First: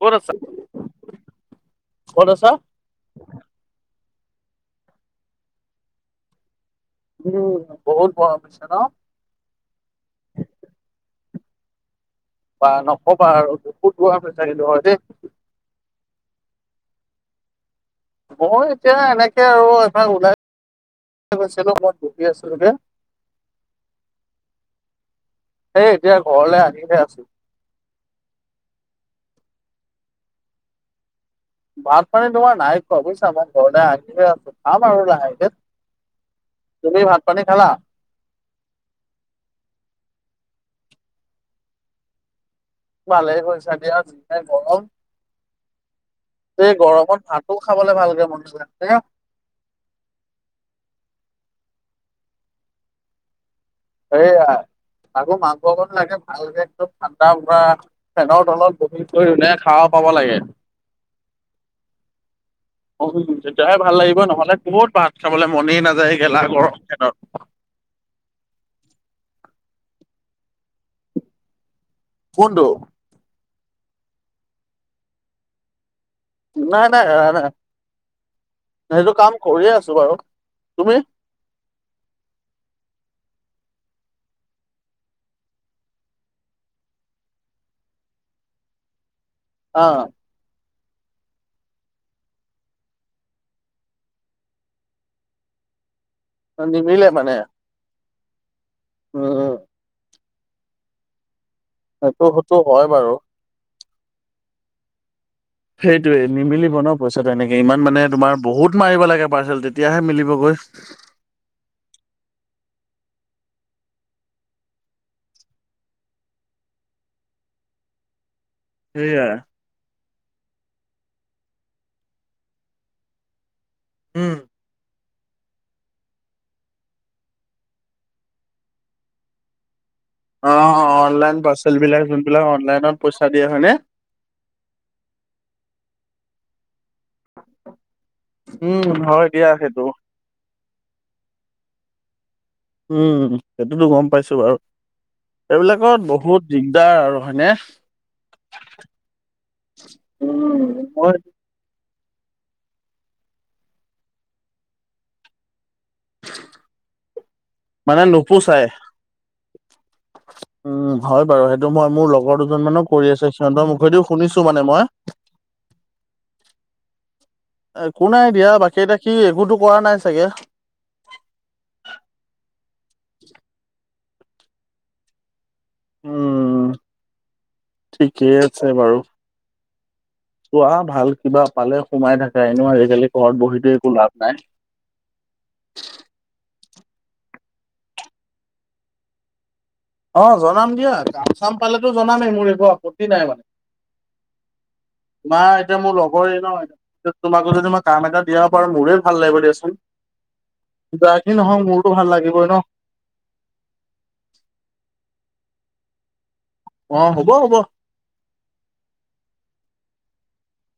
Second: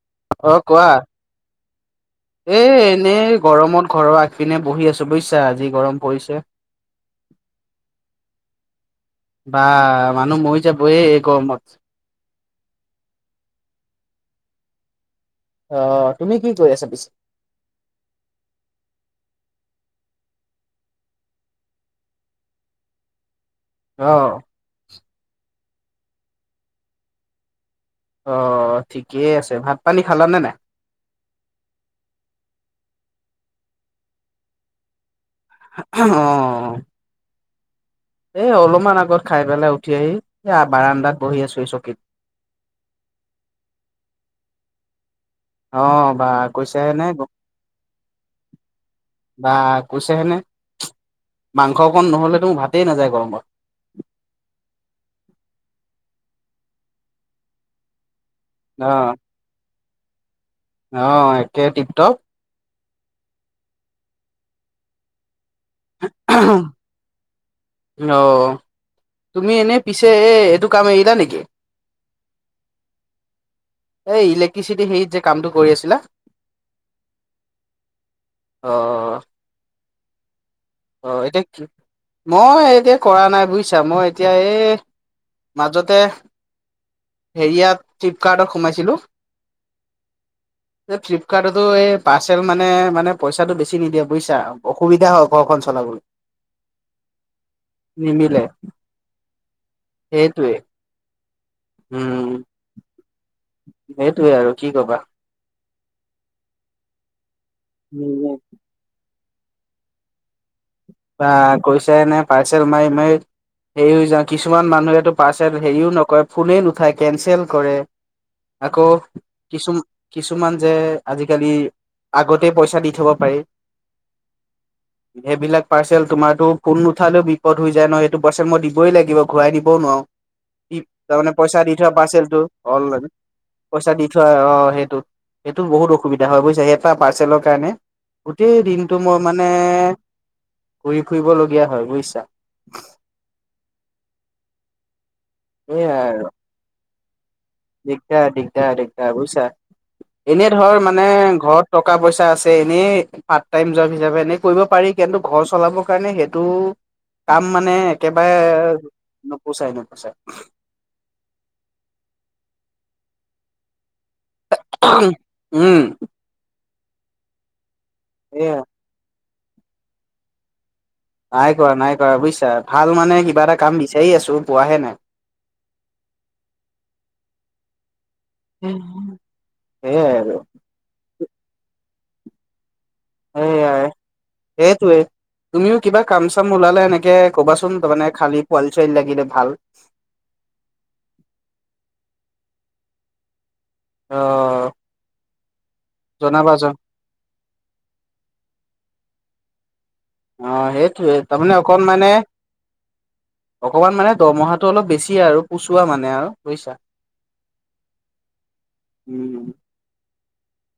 ক'ত আছা? অ কোৱা? ক'ত আছা? এ এনেই গৰমত ঘৰৰ আগ পিনে বহি আছো বুজিছা আজি গৰম পৰিছে উম বহুত গ পৰিছে ন? বা মানুহ মই যাব এ গৰমত। বা নকবা আৰু বহুত গৰম সঁচাকে ধ দেই। আহ তুমি কি কৰি আছা পিছ মই এতিয়া এনেকে আৰু এভাগ ওলাই গেছিলো মত বহি আছিলো ৰবিয়া অহ। এই এতিয়া ঘৰলে আহিহে আছো। অ ঠিকেই আছে, ভাত পানী খালানে নাই? ভাত পানী তোমাৰ নাই খোৱা বুজিছা মই ঘৰলৈ আহিে আছো খাম আৰু লাহে অ। খালা? এ অলপমান আগত খাই পেলাই উঠি আহি আ বাৰান্দাত বহি আছো এই চকীত। ভালে কৰিছা দিয়া যিহে গৰম। অ বা এই কৈছাহে নে গৰমত ভাতো খাবলে ভালকে মন নাযায় [unintelligible] বা কুছে হেনে [inaudible] মাংস অকণ নহ'লেতো মোৰ ভাতেই নাযায় গৰমত। সেইয়া আকৌ মাংসকন লাগে ভালকে একদম ঠাণ্ডা পৰা ফেনৰ তলত বহ কৰি ধুনীয়াকে খাব পাব লাগে। অঁ একে টিপটপ। উ তেতিয়াহে ভাল লাগিব নহলে ক'ত ভাত খাবলে মনেই নাযায় গেলা গৰম দিনত। অ তুমি এনে পিছে এ এইটো কাম এৰিলা নেকি? কোনটো? এই ইলেক্ট্ৰিচিটি হেৰিত যে কামটো কৰি আছিলা? নাই নাই এৰা নাই, অ সেইটো কাম কৰিয়ে আছো বাৰু। তুমি অ এতিয়া কি মই এতিয়া কৰা নাই বুইছা, মই এতিয়া এই মাজতে হেৰিয়াত ফ্লিপকাৰ্টত সোমাইছিলোঁ। অঁ। এই ফ্লিপকাৰ্টতো এই পাৰ্চেল মানে মানে পইচাটো বেছি নিদিয়ে বুইছা, অসুবিধা হওক কখন চলাও নিমিলে মানে নিমিলে অ', -অ', সেইটোৱে সেইটো উম সেইটো হয় বাৰু সেইটোৱে আৰু কি কবা সেইটোৱে নিমিলিব ন পইচা তেনেকে ইমান মানে তোমাৰ বহুত মাৰিব লাগে পাৰ্চেল তেতিয়াহে মিলিব গৈ বা গৈ চাই নে পাৰ্চেল মাৰি মাৰি হেৰি হৈ যাওঁ কিছুমান মানুহো পাৰ্চেল হেৰিও নকৰে ফোনেই নুঠাই কেনচেল কৰে। আকৌ সেইয়াই কিছু কিছুমান যে আজিকালি আগতে পইচা দি থ'ব পাৰি। হম। সেইবিলাক পাৰ্চেল তোমাৰতো ফোন নুঠালেও বিপদ হৈ যায় ন সেইটো পাৰ্চেল মই দিবই লাগিব ঘূৰাই দিবও নোৱাৰো। অ', তাৰমানে অনলাইন পইচা দি পাৰ্চেল থোৱা বিলাক পাৰ্চেলটো যোনবিলাক অনলাইনত অনলাইন পইচা দিয়ে হয়নে? পইচা দি থোৱা অ', সেইটো এইটো বহুত অসুবিধা দে হয় বুজিছা এটা পাৰ্চেলৰ কাৰণে গোটেই উম, দিনটো মই হয় মানে দিয়া সেইটো। ঘূৰি ফুৰিবলগীয়া হয় বুজিছা। উম সেইটোতো গম পাইছো বাৰু এইবিলাকত বহুত দিগদাৰ আৰু হয়নে? দিগদাৰ-দিগদাৰ-দিগদাৰ বুজিছা এনেই উম, ধৰ মানে মই ঘৰতকা টকা-পইচা আছে এনেই পাৰ্টটাইম জব হিচাপে এনে কৰিব পাৰি কিন্তু ঘৰ চলাব মানে সেইটো কাম মানে একেবাৰে নপোচাই ন' উম হয় বাৰু সেইটো মই মোৰ লগৰ দুজনমানো কৰি আছে সিহতৰ মুখেদিও শুনিছো মানে মই উম একো নাই দিয়া এয়া বাকী এটা কি একোতো কৰা নাই চাগে নাই কৰা নাই কৰা বুজিছা ভাল মানে কিবা এটা কাম বিচাৰি আছো পোৱাহে নাই। উম ঠিকেই আছে বাৰু। সেইয়াই আৰু চোৱা ভাল কিবা পালে সোমাই থাকা এনেও আজিকালি ঘৰত বহিতো এয়াই একো লাভ নাই সেইটোৱে তুমিও কিবা কাম চাম ওলালে সেনেকে ক'বাচোন তাৰমানে খালি পোৱালি চোৱালি লাগিলে ভাল অ', জনাম দিয়া কাম চাম পালেতো জনামেই মোৰ একো আপত্তি নাই মানে অ', তোমাৰ এতিয়া মোৰ লগৰে জনাবা জন ন তোমাকো যদি মই কাম এটা দিয়া পাৰো মোৰে ভাল লাগিব দিয়াচোন। অ', সেইটোৱে যাক যি তাৰমানে নহওক অকণ মোৰতো ভাল মানে লাগিবই ন অকমান মানে দৰমহাটো অলপ বেছি আৰু পুচোৱা মানে আৰু বুজিছা। অ', হ'ব-হ'ব।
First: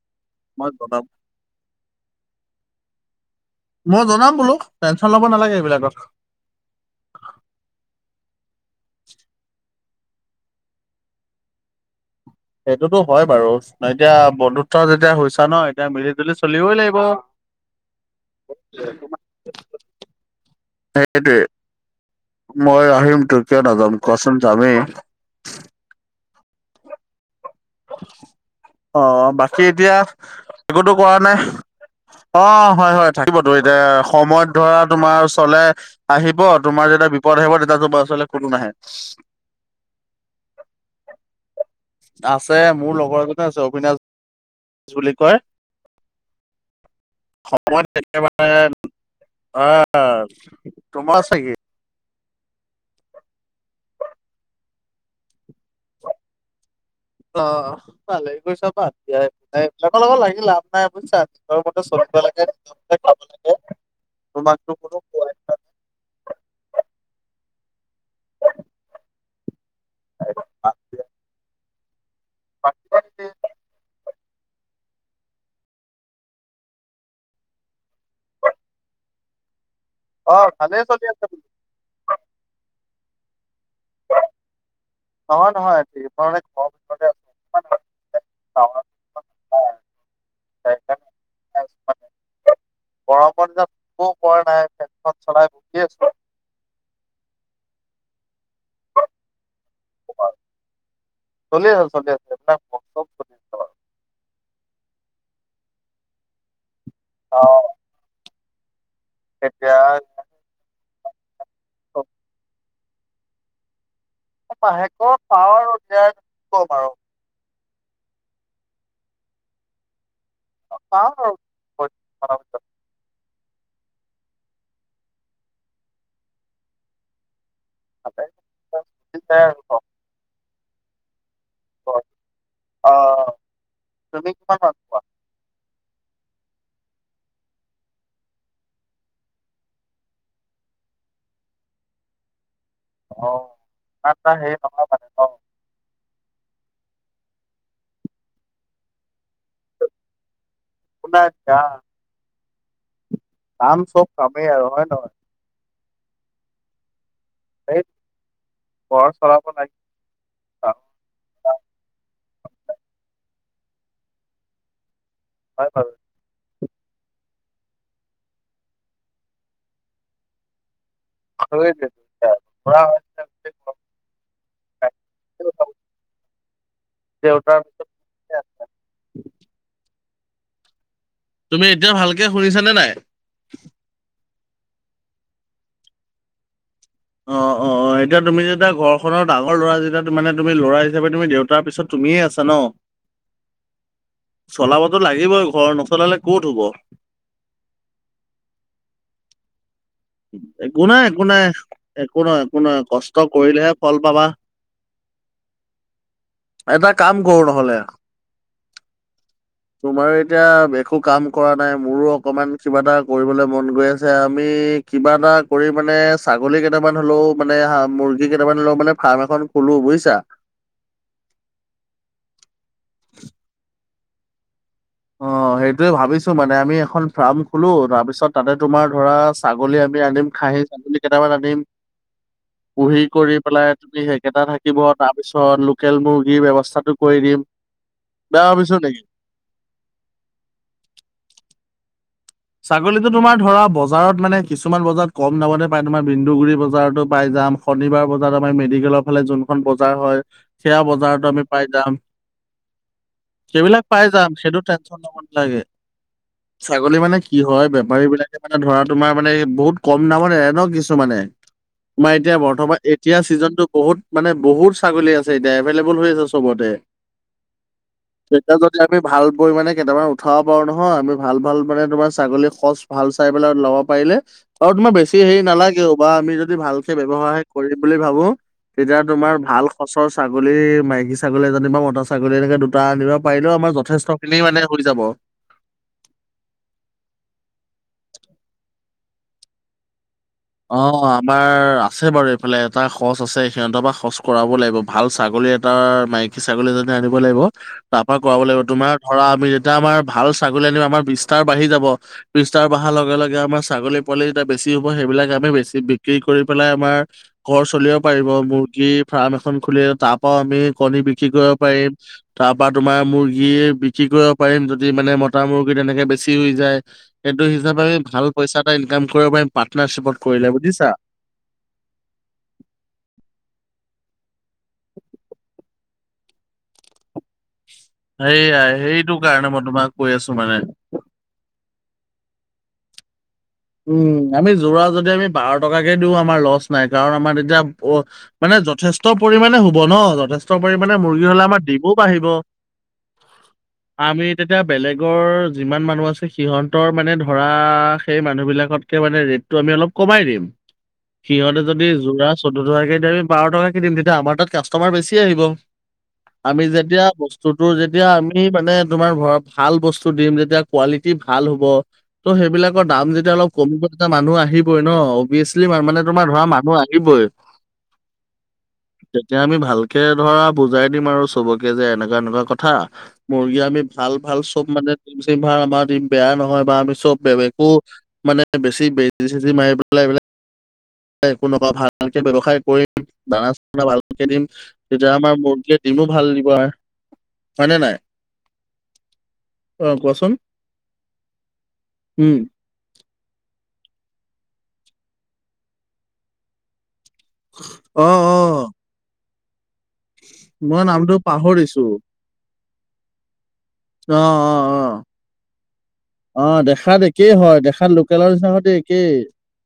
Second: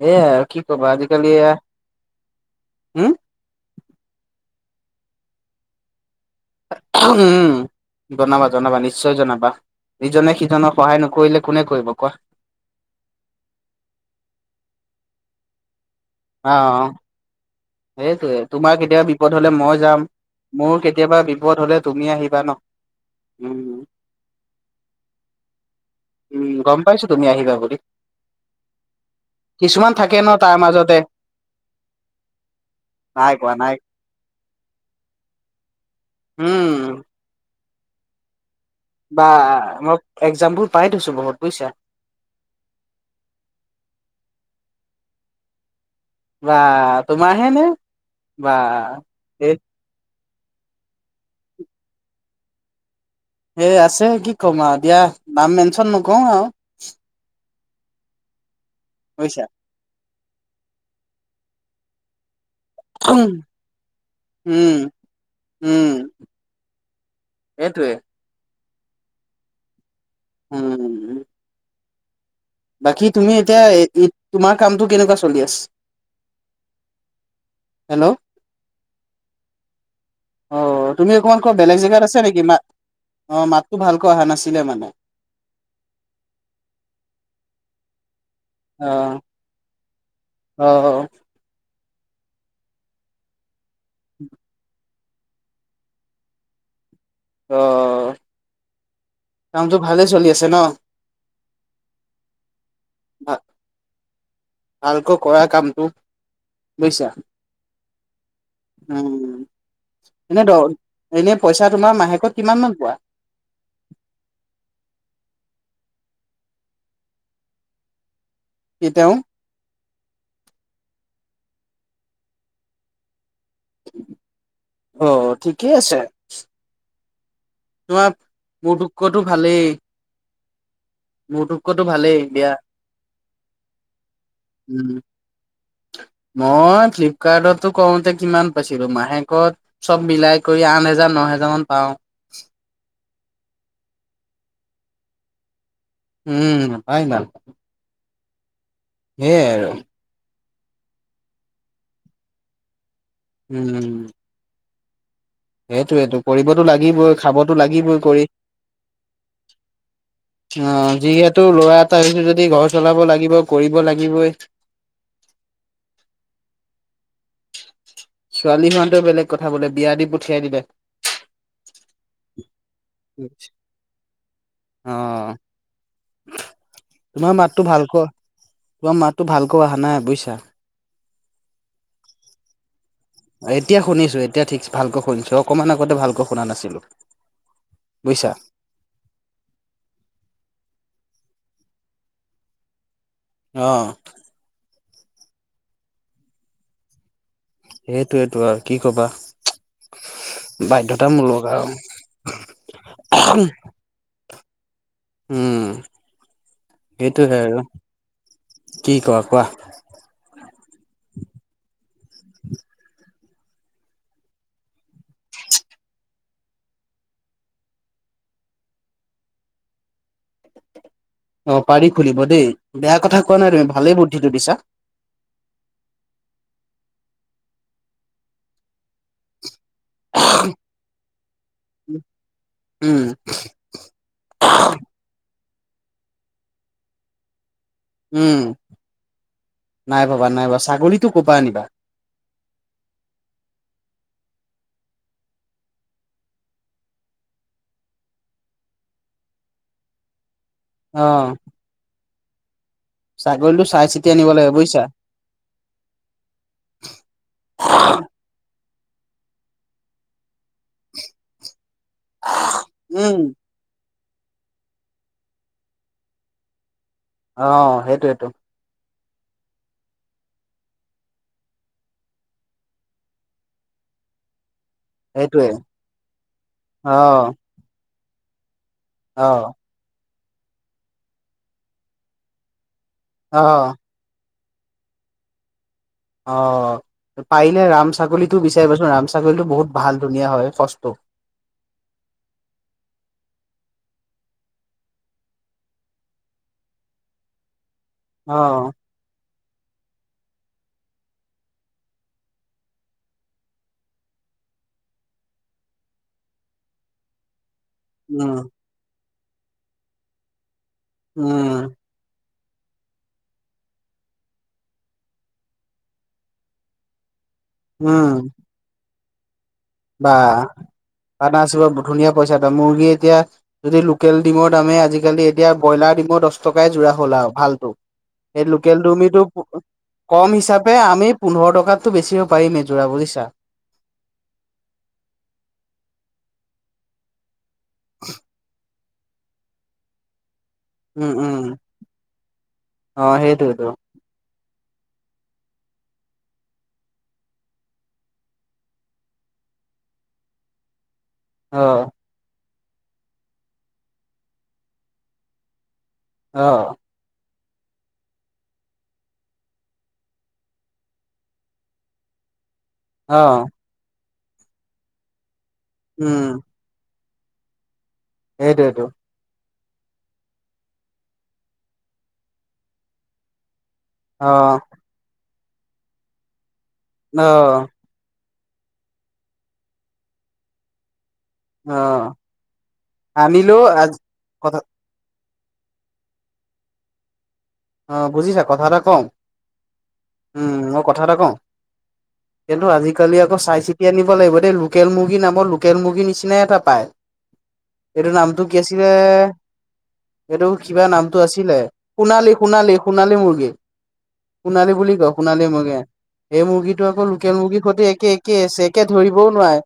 এয়া আৰু কি ক'বা জনাম আজিকালি এয়া হম মই জনাম বোলো টেনচন ল'ব নালাগে এইবিলাকত উম জনাবা জনাবা নিশ্চয় জনাবা। ইজনে সিজনক সহায় নকৰিলে কোনে কৰিব কোৱা। সেইটোতো হয় বাৰু এতিয়া বন্ধুত্ব যেতিয়া হৈছো ন', এতিয়া মিলি জুলি চলিবই লাগিব। সেইটোৱে তোমাৰ কেতিয়াবা বিপদ হ'লে মই যাম মোৰ কেতিয়াবা সেইটোৱে বিপদ হ'লে তুমি আহিবা মই আহিম তো ন কিয় উম নাযাম কোৱাচোন যামেই উম গম পাইছো তুমি আহিবা বুলি। অ', বাকী কিছুমান এতিয়া থাকে ন তাৰ একোতো মাজতে কৰা নাই। অ হয় হয় নাই থাকিবতো কোৱা নাই এতিয়া সময়ত ধৰা তোমাৰ চলে আহিব উম তোমাৰ যদি তিয়া বিপদ আহিব তেতিয়া তোমাৰ ওচৰলে কোনো নাহে বা মই এক্জাম বোৰ পাই থৈছো বহুত বুইছা আছে মোৰ লগৰ এজনে আছে অবিনাশ বুলি কয় বা তোমাৰ হে নে সময়ত বা এ একেবাৰে আহ তোমাৰ আছে কি এ আছে কি ক'ম আৰু দিয়া নাম মেনচন নকৰো আৰু অ ভালে কৰিছা বাত দিয়া বুজিছা। এইবিলাক লগত লাগি লাভ নাই বুইছা নিজৰ মতে চলিব লাগে নিজৰ মতে খাব উম লাগে তোমাকতো উম কোনো কোৱাই উম সেটোৱে অ উম বাকী তুমি এতিয়া তোমাৰ কামটো কেনেকুৱা চলি আছ হেল্ল' অ ভালেই চলি তুমি আছে অকমান বোলো ক বেলেগ জেগাত আছা নেকি মা অ মাত ভালকৈ অহা নাছিলে মানে নহয় নহয় মই মানে ঘৰৰ ভিতৰতে আছো অহ অহ অহ গৰমত যে শুৱ পৰা নাই ফেনখন চলাই বহি আছো অ কামটো ভালেই চলি আছে ন চলি আছে চলি আছে তা ভা ভালকৈ কৰা কামটো কৰিছা চাওঁ উ এতিয়া ইমান বেয়া হল নে পইচা তোমাৰ মাহেকত কিমান মান পোৱা মাহেকত পাৱ আৰু দেধ কি কম আৰু কি তেওঁ পাও আৰু ফৰ্টি মানৰ ভিতৰত অ ঠিকেই আছে তোমৰ মোৰ ভালে চলি টোতকৈতু যায় আৰু। ভালেই মোৰটোত কৈ তো ভালেই দিয়া অ তুমি কিমান উম পোৱা মই ফ্লিপকাৰ্টতো কওঁতে কিমান পাইছিলো মাহেকত চব মিলাই কৰি আঠ হেজাৰ ন হেজাৰ জাৰমান পাও অ তাতা হেই [unintelligible] উম নহয় ইমান সেইয়াই আৰু আপোনাৰ দা কাম উম। চব কামেই আৰু হয় নহয় সেইটোৱেটো কৰিবতো লাগিবই খাবতো সেই লাগিবই কৰি ঘৰ চলাব লাগিব অ আৰু যিহেতু ল'ৰা এটা হৈছোঁ যদি ঘৰ চলাব লাগিবই কৰিব লাগিবই। হয় হয়', ছোৱালী হোৱা হেতেন বেলেগ কথা বোলে বিয়া দি পঠিয়াই দিলে। অ [unintelligible] তোমাৰ দেউতাৰ মাতটো পিছত ভালকৈ তোমাৰ মাতটো ভালকৈ অহা নাই বুইছা। টা তুমি এতিয়া ভালকে শুনিছাঁ নে নাই? এতিয়া শুনিছোঁ এতিয়া ঠিক ভালকৈ শুনিছোঁ অকমান আগতে ভালকৈ শুনা নাছিলো। অ অ', এতিয়া বুজিছা তুমি যেতিয়া ঘৰখনৰ ডাঙৰ ল'ৰা যেতিয়া মানে তুমি ল'ৰাই হিচাপে তুমি দেউতাৰ পিছত তুমিয়ে আছা ন? অহ'। চলাবটো লাগিবই ঘৰ নচলালে ক'ত হ'ব। সেইটোৱেইটো আৰু কি কবা। একো নাই একো বাধ্যতামূলক নাই আৰু একো নহয় একো নহয় কষ্ট কৰিলেহে ফল পাবা। উম এটা কাম সেইটোয়ে কৰোঁ আৰু নহ'লে, কি কোৱা কোৱা তোমাৰো এতিয়া একো কাম কৰা নাই। মোৰো অকমান কিবা এটা কৰিবলে মন গৈ আছে আমি কিবা এটা কৰি মানে ছাগলী কেইটামান হ'লেও মানে হা মুৰ্গী কেইটামান হলেও মানে ফাৰ্ম এখন খোলো। বুজিছা, অ পাৰি খুলিব দেই। বেয়া কথা কোৱা নাই তুমি ভালেই বুদ্ধিটো দিছা। অ, সেইটোয়ে ভাবিছোঁ মানে আমি এখন ফাৰ্ম খোলো। তাৰপিছত তাতে তোমাৰ ধৰা ছাগলী আমি আনিম খাহি মুৰ্গী কেইটামান আনিম পুহি উম কৰি পেলাই তুমি সেইকেইটা থাকিব তাৰ পিছত পিছত লোকেল মুৰ্গীৰ ব্যৱস্থাটো কৰি দিম উম বেয়া ভাবিছোঁ নেকি? নাই ভাবা নাই ভাবা ছাগলীতটো ক'ৰ পৰা আনিবা? ছাগলীতটো তোমাৰ ধৰা বজাৰত মানে, কিছুমান বজাৰত কম দামতে পায়। তোমাৰ বিন্দুগুৰি বজাৰতো পাই যায়। যাম শনিবাৰ বজাৰ আমাৰ মেডিকেলৰ ফালে যোনখন বজাৰ হয়। সেয়া অ বজাৰতো আমি পাই যাম। ছাগলীটো সেইবিলাক চাই পাই চিতি আনিব যাম লাগে সেইটো বুজিছা টেনচন ল'ব নালাগে। ছাগলী মানে কি হয় বেপাৰী বিলাকে মানে ধৰা তোমাৰ মানে বহুত কম দামত এৰেও কিছুমানে। তোমাৰ এতিয়া বৰ্তমান এতিয়া উম ছিজনটো বহুত মানে বহুত ছাগলী আছে এতিয়া এভেইলেবল হৈ আছে চবতে। অ', সেইটোৱেই টো তেতিয়া যদি আমি ভাল পৰিমাণে কেইটামান উঠাব পাৰো নহয়। আমি ভাল ভাল মানে তোমাৰ ছাগলী সচ ভাল চাই পেলাই ল'ব পাৰিলে আৰু তোমাৰ বেছি হেৰি সেইটোয়ে নালাগেও, বা আমি যদি ভালকে অ ব্যৱসায় কৰিম বুলি ভাবোঁ। তেতিয়া অ তোমাৰ ভাল সচৰ ছাগলী। মাইকী ছাগলী এজনী বা মতা ছাগলী এনেকে দুটা আনিব অ পাৰিলেও আমাৰ যথেষ্ট খিনি মানে হৈ যাব। অ', পাৰিলে ৰাম ছাগলীটো বিচাৰিবা চোন ৰাম ছাগলীতো বহুত ভাল। ধুনীয়া হয় সচটো অ', আমাৰ আছে বাৰু এইফালে এটা খচ আছে। সিহঁতৰ পৰা খচ কৰাব লাগিব। ভাল ছাগলী এটাৰ মাইকী ছাগলী এজনী আনিব লাগিব। তাৰ পৰা অ কৰাব লাগিব তোমাৰ ধৰা আমি এতিয়া আমাৰ ভাল ছাগলী আনিব আমাৰ বিস্তাৰ বাঢ়ি যাব। বিস্তাৰ বাঢ়াৰ লগে লগে আমাৰ ছাগলী পোৱালি গিটা বেছি চি হ'ব, সেইবিলাক আমি বেছি বিক্ৰী কৰি পেলাই আমাৰ ঘৰ চলিব পাৰিব। উম মুৰ্গী ফাৰ্ম এখন খুলিলে, তাৰপৰাও আমি কণী বিক্ৰী কৰিব উম পাৰিম। তাৰপৰা তোমাৰ মুৰ্গীয়ে বিক্ৰী কৰিব পাৰিম যদি মানে মতা মুৰ্গী তেনেকে বেছি হৈ যায়। সেইটো হিচাপে আমি উম ভাল পইচা এটা ইনকাম কৰিব পাৰিম পাৰ্টনাৰশ্বিপত। আ', কৰিলে বুজিছা। পাৰ্টনাৰশ্বিপত ধুনীয়া পইচা এটা মুৰ্গী এতিয়া যদি লোকেল ডিমৰ দামে, আজিকালি এতিয়া ব্ৰইলাৰ ডিমৰ দচ টকাই যোৰা হ'ল আও ভালতো। এই সেইয়াই লোকেল সেইটো ডিমটো কাৰণে মই তোমাক কৈ আছো কম মানে। হিচাপে আমি পোন্ধৰ টকাত টো বেচিব পাৰিমে যোৰা, বুজিছা? উম আমি যোৰা যদি আমি বাৰ টকাকে দিওঁ আমাৰ লচ নাই, কাৰণ আমাৰ তেতিয়া অ মানে যথেষ্ট পৰিমণে হ'ব ন যথেষ্ ষ্ট পৰিমণে উম মুৰ্গী উম হ'লে আমাৰ ডিমো বাঢ়িব। অ সেইটোয়েতো আমি তেতিয়া বেলেগৰ যিমান মানুহ আছে সিহঁতৰ মানে ধৰা সেই মানু মানুহবিলাকতকে মানে ৰেটটো আমি অলপ কমাই দিম। অ সিহঁতে যদি যোৰাত চৈধ্য টকাকে দিয়ে আমি বাৰ টকা কে দিম। তেতিয়া আমাৰ তাত কাষ্টমাৰ বেছি আহিব। অ আমি যেতিয়া বস্ স্তুটোৰ যেতিয়া আমি মানে, তোমাৰ ধৰক ভাল বস্তু দিম তেতিয়া কোৱালিটি ভাল হ'ব। তো সেইবিলাক দাম অ যেতিয়া অলপ কমিব, তেতিয়া মানুহ আহিবই ন অভিয়েছলি মানে তোমাৰ ধৰা মানুহ আহ হিবই। সেইটোৱেইটো। ভালকে ধৰা বুজাই দিম আৰু চবকে যে, এনেকুৱা এনেকুৱা কথা। মুৰ্গী আমি ভাল অ ভাল চব [unintelligible] আমাৰ দ্ৰিম বেয়া নহয় বা আমি চব অ বেয়া বেয়া একো মানে বেছি বেজি চেজি মাৰি পেলাই এইবিলাক একো নোখোৱা অ ভালকে ব্যৱসায় কৰিম, আনিলেও দানা-চানা আজি ভালকে দিম। কথা তেতিয়া আমাৰ [unintelligible] দিমো ভাল দিব আৰ। অ বুজিছা কথা এটা কওঁ অ কোৱাচোন উম মই কথা এটা কওঁ। উম, কিন্তু আজি আজিকালি আকৌ চাই চিতি আনিব লাগিব দেই। লোকেল মুৰ্গী নামৰ লোকেল মুৰ্গীৰ নিচিনাই এটা পায়। অ', এইটো নামটো কি অ', আছিলে এইটো মই কিবা নামটো আছিলে পাহৰিছো। সোণালী, সোণালী, সোণালী মুৰ্গী। অ', অ', সোণালী বুলি অ', কয় সোণালী মূৰ্গী। এই অ', মুৰ্গীটো দেখাত আকৌ একেই লোকেল হয়, মুৰ্গীৰ সৈতে দেখাত একে লোকেলৰ একেই নিচিনা আছে, সৈতে একে একেই। ধৰিবও নোৱাৰে।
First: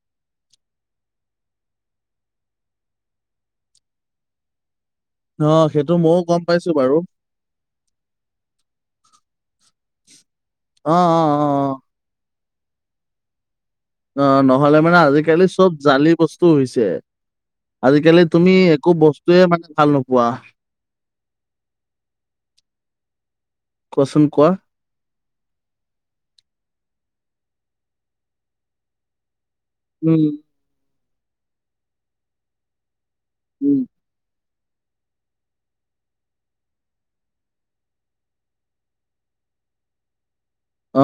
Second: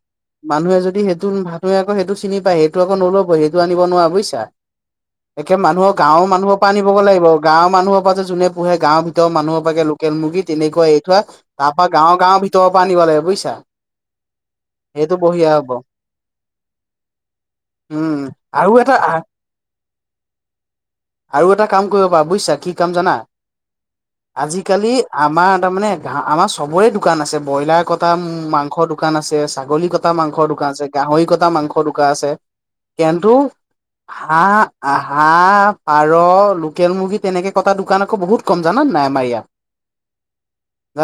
মানুহে যদি সেইটো বুলি ভাৱে আকৌ সেইটো চিনি পায় সেইটো আকৌ নল'ব, সেইটো আনিব নোৱাৰা বুজিছা? একে অ', সেইটো মানুহৰ ময়ো গাঁৱৰ গম মানুহৰ পাইছো পৰা বাৰু। আনিবগৈ লাগিব। গাঁৱৰ মানুহৰ পৰা যে জোনে পুহে গাঁৱৰ ভিতৰ মানুহৰ পৰাগে লোকেল মুৰ্গী তেনেকুৱা অ', এই থোৱা। অ', তাৰ পৰা গাঁৱৰ গাঁৱৰ ভি তৰৰ পৰা আনিব লাগিব বুজিছা? অ নহ'লে মানে সেইটো আজিকালি বঢ়িয়া হ'ব চব জালি বস্তু হৈছে। উম আজিকালি তুমি আৰু একো এটা বস্তুয়ে মানে ভাল নোপোৱা। আৰু এটা কাম কৰিব পাৰা বুজিছা, কি কাম জানা? কোৱাচোন কোৱা? আজিকালি আমাৰ তাৰ মানে গা আমাৰ চবৰে দোকান আছে। ব্ৰইলাৰ কটা, মাংসৰ দোকান আছে ছাগলী কটা উম, মাংসৰ দোকান আছে, গাহৰি কটা মাংসৰ দোকান আছে। কিন্তু উম, হাঁহ হাঁ, পাৰ, লো কেল মুৰ্গী তেনেকে কটা দোকান আকৌ বহুত কম জানানে নাই আমাৰ ইয়াত?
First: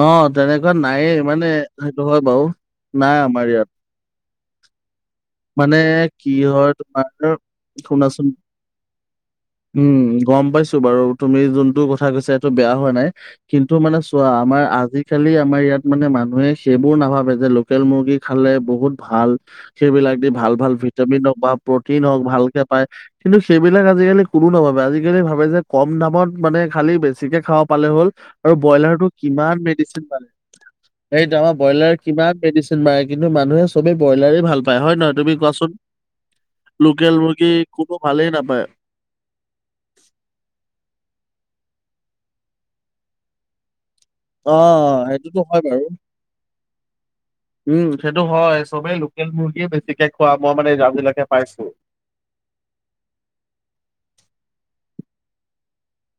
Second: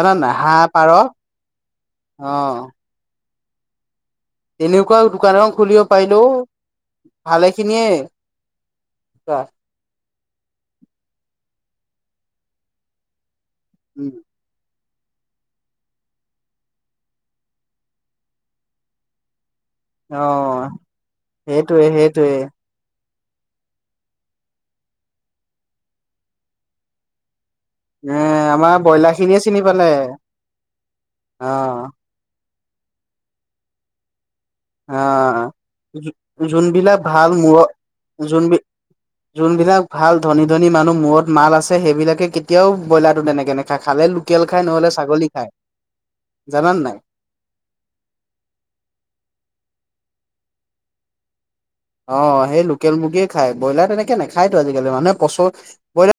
অ নাই হাঁহ তেনেকুৱা পাৰ অ নাইয়ে মানে, সেইটো হয় বাৰু নাই আমাৰ ইয়াত। এনেকুৱাও দো মানে, কি হয় তোমাৰ ভালে খিনিয়ে শুনাচোন? উম গম পাইছোঁ বাৰু তুমি যোনটো ক থা কৈছা এইটো বেয়া হোৱা নাই, কিন্তু মানে চোৱা আমাৰ আজি কালি আমাৰ ইয়াত মানে মানুহে সেইবোৰ নাভাবে, যে লোকেল মুৰ্গী খালে বহুত ভাল। সেই অ যদি ভাল ভাল ভিটামিন হওঁক বা সেইটোৱে প্ৰটিন হওঁক সেইটোৱে ভালকে পায়। কিন্তু সেইবিলাক আজিকালি কোনো নাভাবে। আজিকালি ভাবে যে, কম দামত মানে খালি বেছিকে খাব পালে হ'ল এ আৰু আমাৰ ব্ৰইলাৰ খিনিয়ে কিমান চিনি পালে মেডিচিন মাৰে এইটো অ ব্ৰইলাৰ কিমান মেডিচিন মাৰে, কিন্তু মানুহে চবেই ব্ৰইলাৰে ভাল পায় হয় নহয়? অ তুমি কোৱাচোন? অ যোনবিলাক লোকেল ভাল মুৰ্গী মূৰো কোনো ভালেই যোনবি নাপায় যোনবিলাক ভাল ধনী ধনী মানুহ মূৰত মাল আছে, সেইবিলাকে কেতিয়াও ব্ৰইলাৰটো তেনেকে নেখায়। খালে লোকেল খায় নহ'লে অ', ছাগলী সেইটোতো খায়। হয় বাৰু। জানানে নাই? উম সেইটো হয় চবেই লোকেল মুৰ্গীয়ে বেছিকে খোৱা মই মানে আজিলৈকে পাইছোঁ। অ সেই লোকেল মুৰ্গীয়ে খায়। ব্ৰইলাৰ তেনেকে নাখায়টো আজিকালি মানুহে পচ ব্ৰইলাৰ